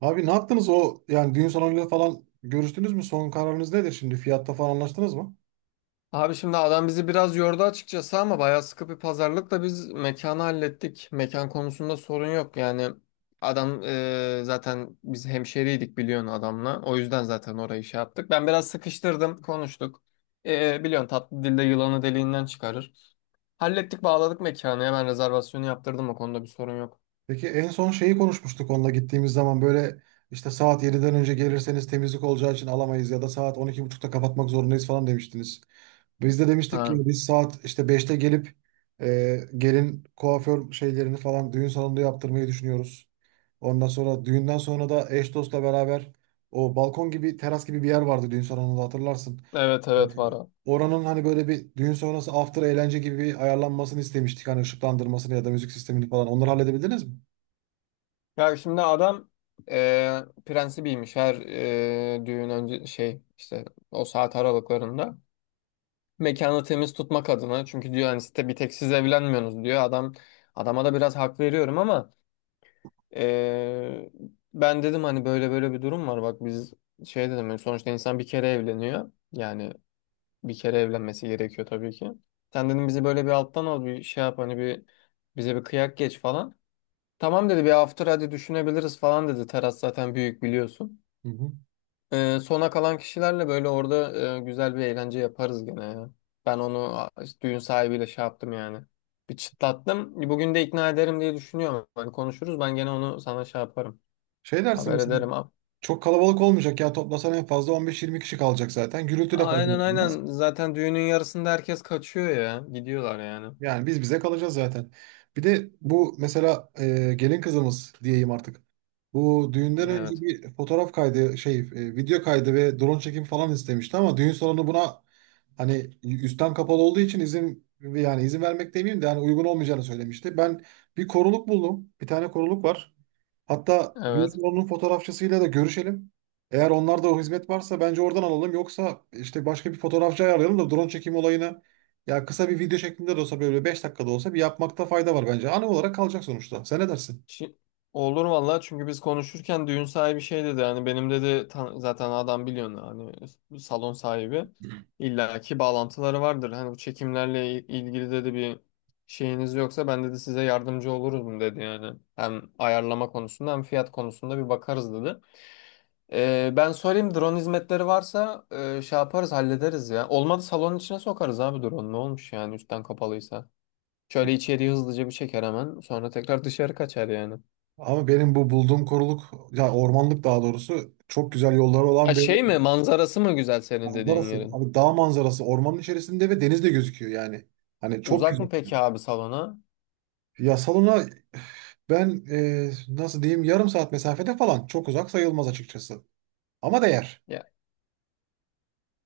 Abi ne yaptınız o yani düğün salonuyla falan görüştünüz mü? Son kararınız nedir şimdi? Fiyatta falan anlaştınız mı? Abi şimdi adam bizi biraz yordu açıkçası ama bayağı sıkı bir pazarlıkla biz mekanı hallettik. Mekan konusunda sorun yok yani. Adam zaten biz hemşeriydik biliyorsun adamla. O yüzden zaten orayı şey yaptık. Ben biraz sıkıştırdım, konuştuk. Biliyorsun tatlı dilde yılanı deliğinden çıkarır. Hallettik, bağladık mekanı. Hemen rezervasyonu yaptırdım, o konuda bir sorun yok. Peki en son şeyi konuşmuştuk onunla gittiğimiz zaman böyle işte saat 7'den önce gelirseniz temizlik olacağı için alamayız ya da saat on iki buçukta kapatmak zorundayız falan demiştiniz. Biz de demiştik Ha. ki biz saat işte beşte gelip gelin kuaför şeylerini falan düğün salonunda yaptırmayı düşünüyoruz. Ondan sonra düğünden sonra da eş dostla beraber o balkon gibi teras gibi bir yer vardı düğün salonunda hatırlarsın. Evet, evet, var Yani o. Oranın hani böyle bir düğün sonrası after eğlence gibi bir ayarlanmasını istemiştik. Hani ışıklandırmasını ya da müzik sistemini falan. Onları halledebildiniz mi? Ya şimdi adam e, prensibiymiş her düğün önce şey işte o saat aralıklarında. Mekanı temiz tutmak adına. Çünkü diyor hani site bir tek siz evlenmiyorsunuz diyor. Adama da biraz hak veriyorum ama eee, ben dedim hani böyle böyle bir durum var. Bak biz şey dedim hani sonuçta insan bir kere evleniyor. Yani bir kere evlenmesi gerekiyor tabii ki. Sen dedim bizi böyle bir alttan al bir şey yap hani bir bize bir kıyak geç falan. Tamam dedi, bir after hadi düşünebiliriz falan dedi. Teras zaten büyük biliyorsun. Hı hı. Sona kalan kişilerle böyle orada güzel bir eğlence yaparız gene ya. Ben onu işte düğün sahibiyle şey yaptım yani. Bir çıtlattım. Bugün de ikna ederim diye düşünüyorum. Hani konuşuruz, ben gene onu sana şey yaparım. Şey dersin Haber mesela ederim. Çok kalabalık olmayacak ya, toplasan en fazla 15-20 kişi kalacak zaten. Gürültü de fazla Aynen, olmaz. aynen. Zaten düğünün yarısında herkes kaçıyor ya. Gidiyorlar yani. Yani biz bize kalacağız zaten. Bir de bu mesela gelin kızımız diyeyim artık. Bu düğünden önce Evet. bir fotoğraf kaydı, video kaydı ve drone çekim falan istemişti ama düğün salonu buna hani üstten kapalı olduğu için izin, yani izin vermek demeyeyim de yani uygun olmayacağını söylemişti. Ben bir koruluk buldum. Bir tane koruluk var. Hatta düğün Evet. salonunun fotoğrafçısıyla da görüşelim. Eğer onlarda o hizmet varsa bence oradan alalım. Yoksa işte başka bir fotoğrafçı ayarlayalım da drone çekim olayını, ya kısa bir video şeklinde de olsa böyle 5 dakikada olsa bir yapmakta fayda var bence. Anı olarak kalacak sonuçta. Sen ne dersin? Şi- Olur vallahi, çünkü biz konuşurken düğün sahibi şey dedi hani benim dedi zaten adam biliyorsun hani salon sahibi illaki bağlantıları vardır. Hani bu çekimlerle ilgili dedi, bir şeyiniz yoksa ben dedi size yardımcı olurum dedi yani. Hem ayarlama konusunda hem fiyat konusunda bir bakarız dedi. Ben sorayım, drone hizmetleri varsa şey yaparız hallederiz ya. Olmadı salonun içine sokarız abi, drone ne olmuş yani üstten kapalıysa. Şöyle içeriği hızlıca bir çeker, hemen sonra tekrar dışarı kaçar yani. Ama benim bu bulduğum koruluk ya ormanlık daha doğrusu çok güzel yolları Ha olan bir şey mi, manzarası mı güzel senin dediğin manzarası. yerin? Abi dağ manzarası, ormanın içerisinde ve deniz de gözüküyor yani. Hani çok Uzak güzel. mı peki abi salona? Ya salona ben, nasıl diyeyim, yarım saat mesafede falan, çok uzak sayılmaz açıkçası. Ama değer. Ya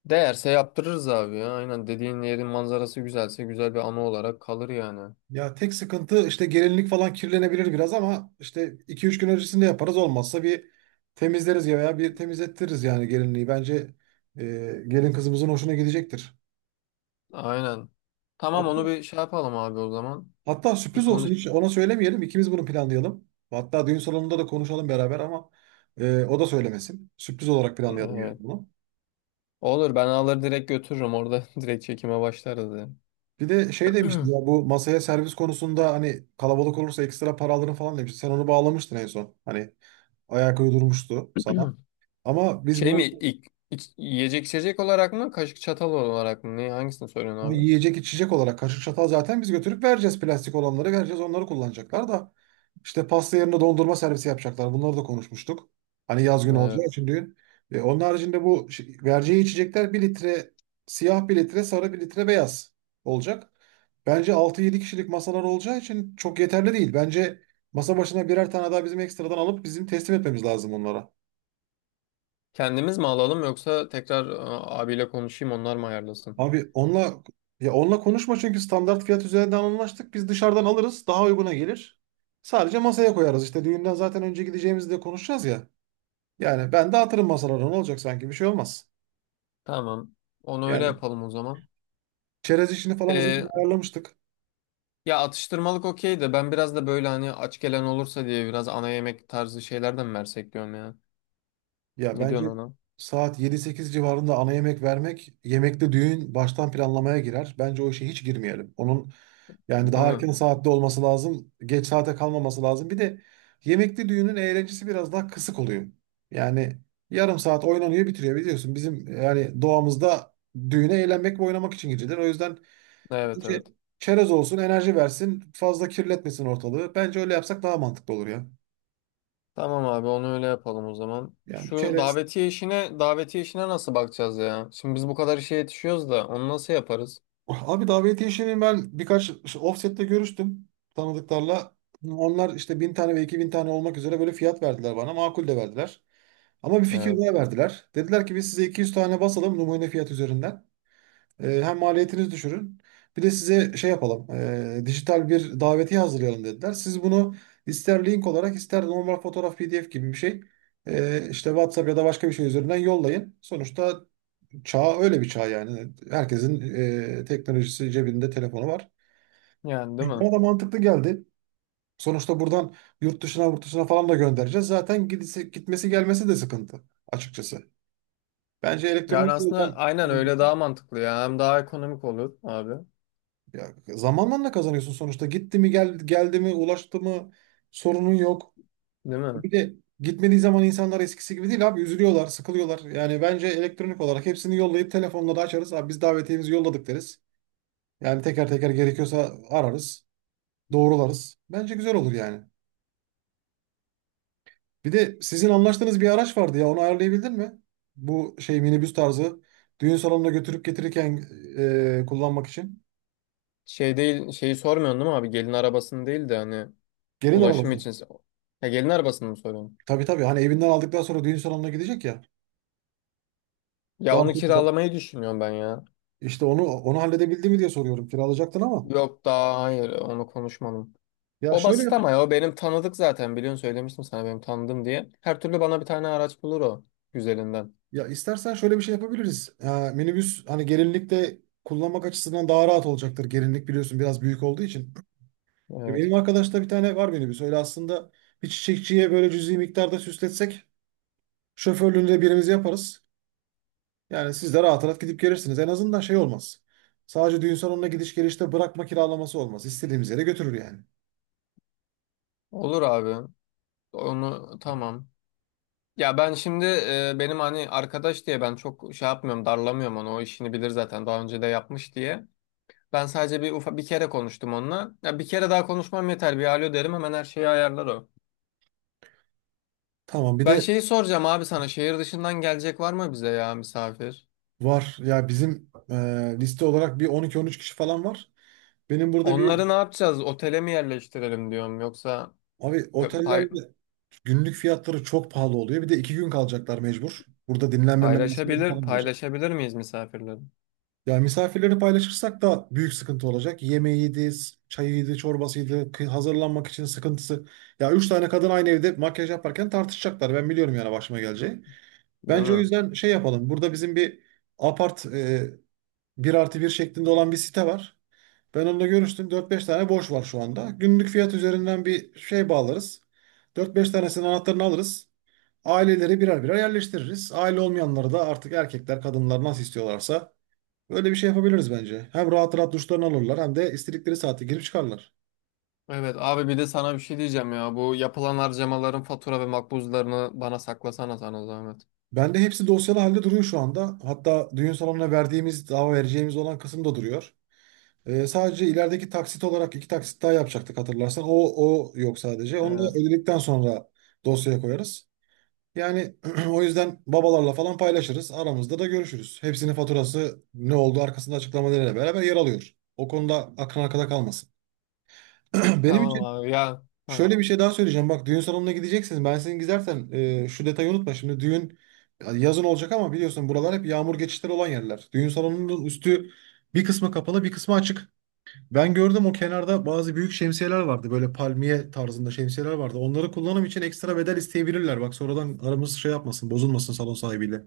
değerse yaptırırız abi ya. Aynen, dediğin yerin manzarası güzelse güzel bir anı olarak kalır yani. Ya tek sıkıntı işte gelinlik falan kirlenebilir biraz ama işte iki üç gün öncesinde yaparız olmazsa, bir temizleriz ya veya bir temizlettiririz yani gelinliği. Bence e, gelin kızımızın hoşuna gidecektir. Aynen. Tamam, onu Hatta bir şey yapalım abi o zaman. Hatta Bir sürpriz olsun, konuş. hiç ona söylemeyelim. İkimiz bunu planlayalım. Hatta düğün salonunda da konuşalım beraber ama o da söylemesin. Sürpriz olarak planlayalım yani Evet. bunu. Olur, ben alır direkt götürürüm orada direkt çekime başlarız Bir de şey demiştin yani. ya, bu masaya servis konusunda hani kalabalık olursa ekstra para alırım falan demişti. Sen onu bağlamıştın en son. Hani ayak uydurmuştu sana. Ama biz Şey mi bu ilk, yiyecek içecek olarak mı, kaşık çatal olarak mı? Ne, hangisini söylüyorsun Ama abi? yiyecek içecek olarak kaşık çatal zaten biz götürüp vereceğiz. Plastik olanları vereceğiz. Onları kullanacaklar da. İşte pasta yerine dondurma servisi yapacaklar. Bunları da konuşmuştuk. Hani yaz günü Evet. olacağı için düğün. E, onun haricinde bu vereceği içecekler bir litre siyah, bir litre sarı, bir litre beyaz olacak. Bence altı yedi kişilik masalar olacağı için çok yeterli değil. Bence masa başına birer tane daha bizim ekstradan alıp bizim teslim etmemiz lazım onlara. Kendimiz mi alalım yoksa tekrar abiyle konuşayım, onlar mı ayarlasın? Abi onunla konuşma çünkü standart fiyat üzerinden anlaştık. Biz dışarıdan alırız, daha uyguna gelir. Sadece masaya koyarız. İşte düğünden zaten önce gideceğimizi de konuşacağız ya. Yani ben de dağıtırım masalara, ne olacak sanki, bir şey olmaz. Tamam. Onu öyle Yani yapalım o zaman. çerez işini falan zaten Ee, ayarlamıştık. Ya atıştırmalık okey de ben biraz da böyle hani aç gelen olursa diye biraz ana yemek tarzı şeylerden mi versek diyorum ya. Ya Ne bence diyorsun ona? saat yedi sekiz civarında ana yemek vermek, yemekte düğün baştan planlamaya girer. Bence o işe hiç girmeyelim. Onun yani Değil daha mi? erken saatte olması lazım. Geç saate kalmaması lazım. Bir de yemekli düğünün eğlencesi biraz daha kısık oluyor. Yani yarım saat oynanıyor bitiriyor biliyorsun. Bizim yani doğamızda düğüne eğlenmek ve oynamak için girilir. O yüzden Evet, bence evet. çerez olsun, enerji versin, fazla kirletmesin ortalığı. Bence öyle yapsak daha mantıklı olur ya. Tamam abi, onu öyle yapalım o zaman. Yani Şu çerez davetiye işine nasıl bakacağız ya? Şimdi biz bu kadar işe yetişiyoruz da onu nasıl yaparız? Abi davetiye işini ben birkaç offset'te görüştüm tanıdıklarla. Onlar işte bin tane ve iki bin tane olmak üzere böyle fiyat verdiler bana. Makul de verdiler. Ama bir fikir Evet. daha verdiler. Dediler ki biz size 200 tane basalım numune fiyat üzerinden. Hem maliyetiniz düşürün. Bir de size şey yapalım. Dijital bir davetiye hazırlayalım dediler. Siz bunu ister link olarak ister normal fotoğraf PDF gibi bir şey, işte WhatsApp ya da başka bir şey üzerinden yollayın. Sonuçta çağ öyle bir çağ yani. Herkesin teknolojisi, cebinde telefonu var. Yani değil mi? Bana da mantıklı geldi. Sonuçta buradan yurt dışına falan da göndereceğiz. Zaten gidisi, gitmesi gelmesi de sıkıntı açıkçası. Bence Yani elektronik aslında yoldan, aynen öyle, daha mantıklı ya. Hem daha ekonomik olur abi. ya, zamanla da kazanıyorsun sonuçta. Gitti mi gel, geldi mi, ulaştı mı, sorunun yok. Değil mi? Bir de gitmediği zaman insanlar eskisi gibi değil abi, üzülüyorlar, sıkılıyorlar. Yani bence elektronik olarak hepsini yollayıp telefonla da açarız. Abi biz davetiyemizi yolladık deriz. Yani teker teker gerekiyorsa ararız. Doğrularız. Bence güzel olur yani. Bir de sizin anlaştığınız bir araç vardı ya, onu ayarlayabildin mi? Bu şey minibüs tarzı düğün salonuna götürüp getirirken kullanmak için. Şey değil, şeyi sormuyorsun değil mi abi? Gelin arabasını değil de hani Gelin ulaşım arabası. için. Ya gelin arabasını mı soruyorsun? Tabii tabii, hani evinden aldıktan sonra düğün salonuna gidecek ya. Ya Daha onu sonra kiralamayı düşünüyorum ben ya. işte onu halledebildi mi diye soruyorum. Kiralayacaktın ama. Yok daha, hayır, onu konuşmadım. Ya O şöyle basit ama ya o benim tanıdık zaten, biliyorsun söylemiştim sana benim tanıdığım diye. Her türlü bana bir tane araç bulur o güzelinden. ya istersen şöyle bir şey yapabiliriz. Ha, minibüs hani gelinlikte kullanmak açısından daha rahat olacaktır. Gelinlik biliyorsun biraz büyük olduğu için. E, Evet. benim arkadaşta bir tane var minibüs. Öyle aslında bir çiçekçiye böyle cüzi miktarda süsletsek, şoförlüğünü de birimiz yaparız. Yani siz de rahat rahat gidip gelirsiniz. En azından şey olmaz. Sadece düğün salonuna gidiş gelişte bırakma kiralaması olmaz. İstediğimiz yere götürür yani. Olur abi. Onu tamam. Ya ben şimdi benim hani arkadaş diye ben çok şey yapmıyorum, darlamıyorum onu, o işini bilir zaten daha önce de yapmış diye. Ben sadece bir bir kere konuştum onunla. Ya bir kere daha konuşmam yeter, bir alo derim, hemen her şeyi ayarlar o. Tamam bir Ben de. şeyi soracağım abi sana, şehir dışından gelecek var mı bize ya, misafir? Var. Ya bizim liste olarak bir on iki on üç kişi falan var. Benim burada Onları ne bir yapacağız? Otele mi yerleştirelim diyorum, yoksa abi, pö- pay- otellerde günlük fiyatları çok pahalı oluyor. Bir de iki gün kalacaklar mecbur. Burada dinlenme merasimleri paylaşabilir, falan olacak. paylaşabilir miyiz misafirleri? Ya misafirleri paylaşırsak da büyük sıkıntı olacak. Yemeğiydi, çayıydı, çorbasıydı, hazırlanmak için sıkıntısı. Ya üç tane kadın aynı evde makyaj yaparken tartışacaklar. Ben biliyorum yani başıma geleceği. Değil Bence o mi? yüzden şey yapalım. Burada bizim bir apart, 1 artı bir şeklinde olan bir site var. Ben onunla görüştüm. Dört beş tane boş var şu anda. Günlük fiyat üzerinden bir şey bağlarız. Dört beş tanesinin anahtarını alırız. Aileleri birer birer yerleştiririz. Aile olmayanları da artık erkekler, kadınlar nasıl istiyorlarsa, böyle bir şey yapabiliriz bence. Hem rahat rahat duşlarını alırlar hem de istedikleri saate girip çıkarlar. Evet abi, bir de sana bir şey diyeceğim ya. Bu yapılan harcamaların fatura ve makbuzlarını bana saklasana, sana zahmet. Bende hepsi dosyalı halde duruyor şu anda. Hatta düğün salonuna verdiğimiz, daha vereceğimiz olan kısım da duruyor. Sadece ilerideki taksit olarak iki taksit daha yapacaktık hatırlarsan. O yok sadece. Evet. Onu da Evet. ödedikten sonra dosyaya koyarız. Yani o yüzden babalarla falan paylaşırız. Aramızda da görüşürüz. Hepsinin faturası ne oldu arkasında açıklamalarıyla beraber yer alıyor. O konuda aklın arkada kalmasın. Benim Tamam için abi ya. Ha. şöyle bir şey daha söyleyeceğim. Bak, düğün salonuna gideceksiniz. Ben sizin, gidersen şu detayı unutma. Şimdi düğün yazın olacak ama biliyorsun buralar hep yağmur geçişleri olan yerler. Düğün salonunun üstü, bir kısmı kapalı bir kısmı açık. Ben gördüm, o kenarda bazı büyük şemsiyeler vardı. Böyle palmiye tarzında şemsiyeler vardı. Onları kullanım için ekstra bedel isteyebilirler. Bak sonradan aramız şey yapmasın, bozulmasın salon sahibiyle.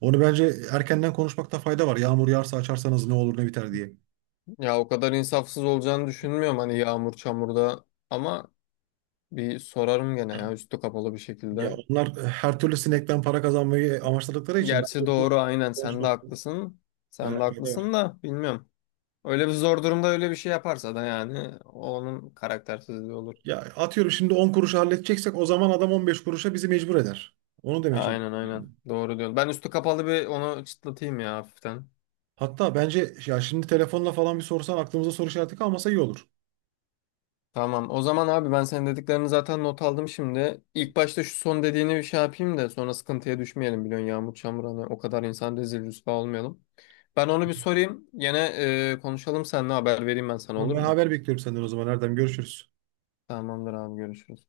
Onu bence erkenden konuşmakta fayda var. Yağmur yağarsa açarsanız ne olur ne biter diye. Ya o kadar insafsız olacağını düşünmüyorum hani yağmur çamurda, ama bir sorarım gene ya üstü kapalı bir Ya şekilde. onlar her türlü sinekten para kazanmayı amaçladıkları için bence Gerçi bunu doğru, aynen, sen de konuşmakta haklısın. Sen de yani fayda var. haklısın da bilmiyorum. Öyle bir zor durumda öyle bir şey yaparsa da yani onun karaktersizliği olur. Ya atıyorum şimdi 10 kuruşa halledeceksek o zaman adam 15 kuruşa bizi mecbur eder. Onu demeye Aynen, çalışıyorum yani. aynen, doğru diyorsun. Ben üstü kapalı bir onu çıtlatayım ya hafiften. Hatta bence ya şimdi telefonla falan bir sorsan, aklımızda soru işareti kalmasa iyi olur. Tamam o zaman abi, ben senin dediklerini zaten not aldım şimdi. İlk başta şu son dediğini bir şey yapayım da sonra sıkıntıya düşmeyelim, biliyorsun yağmur çamur hani, o kadar insan rezil rüsva olmayalım. Ben onu bir sorayım. Yine konuşalım seninle, haber vereyim ben sana, Tamam, olur ben mu? haber bekliyorum senden o zaman Erdem. Görüşürüz. Tamamdır abi, görüşürüz.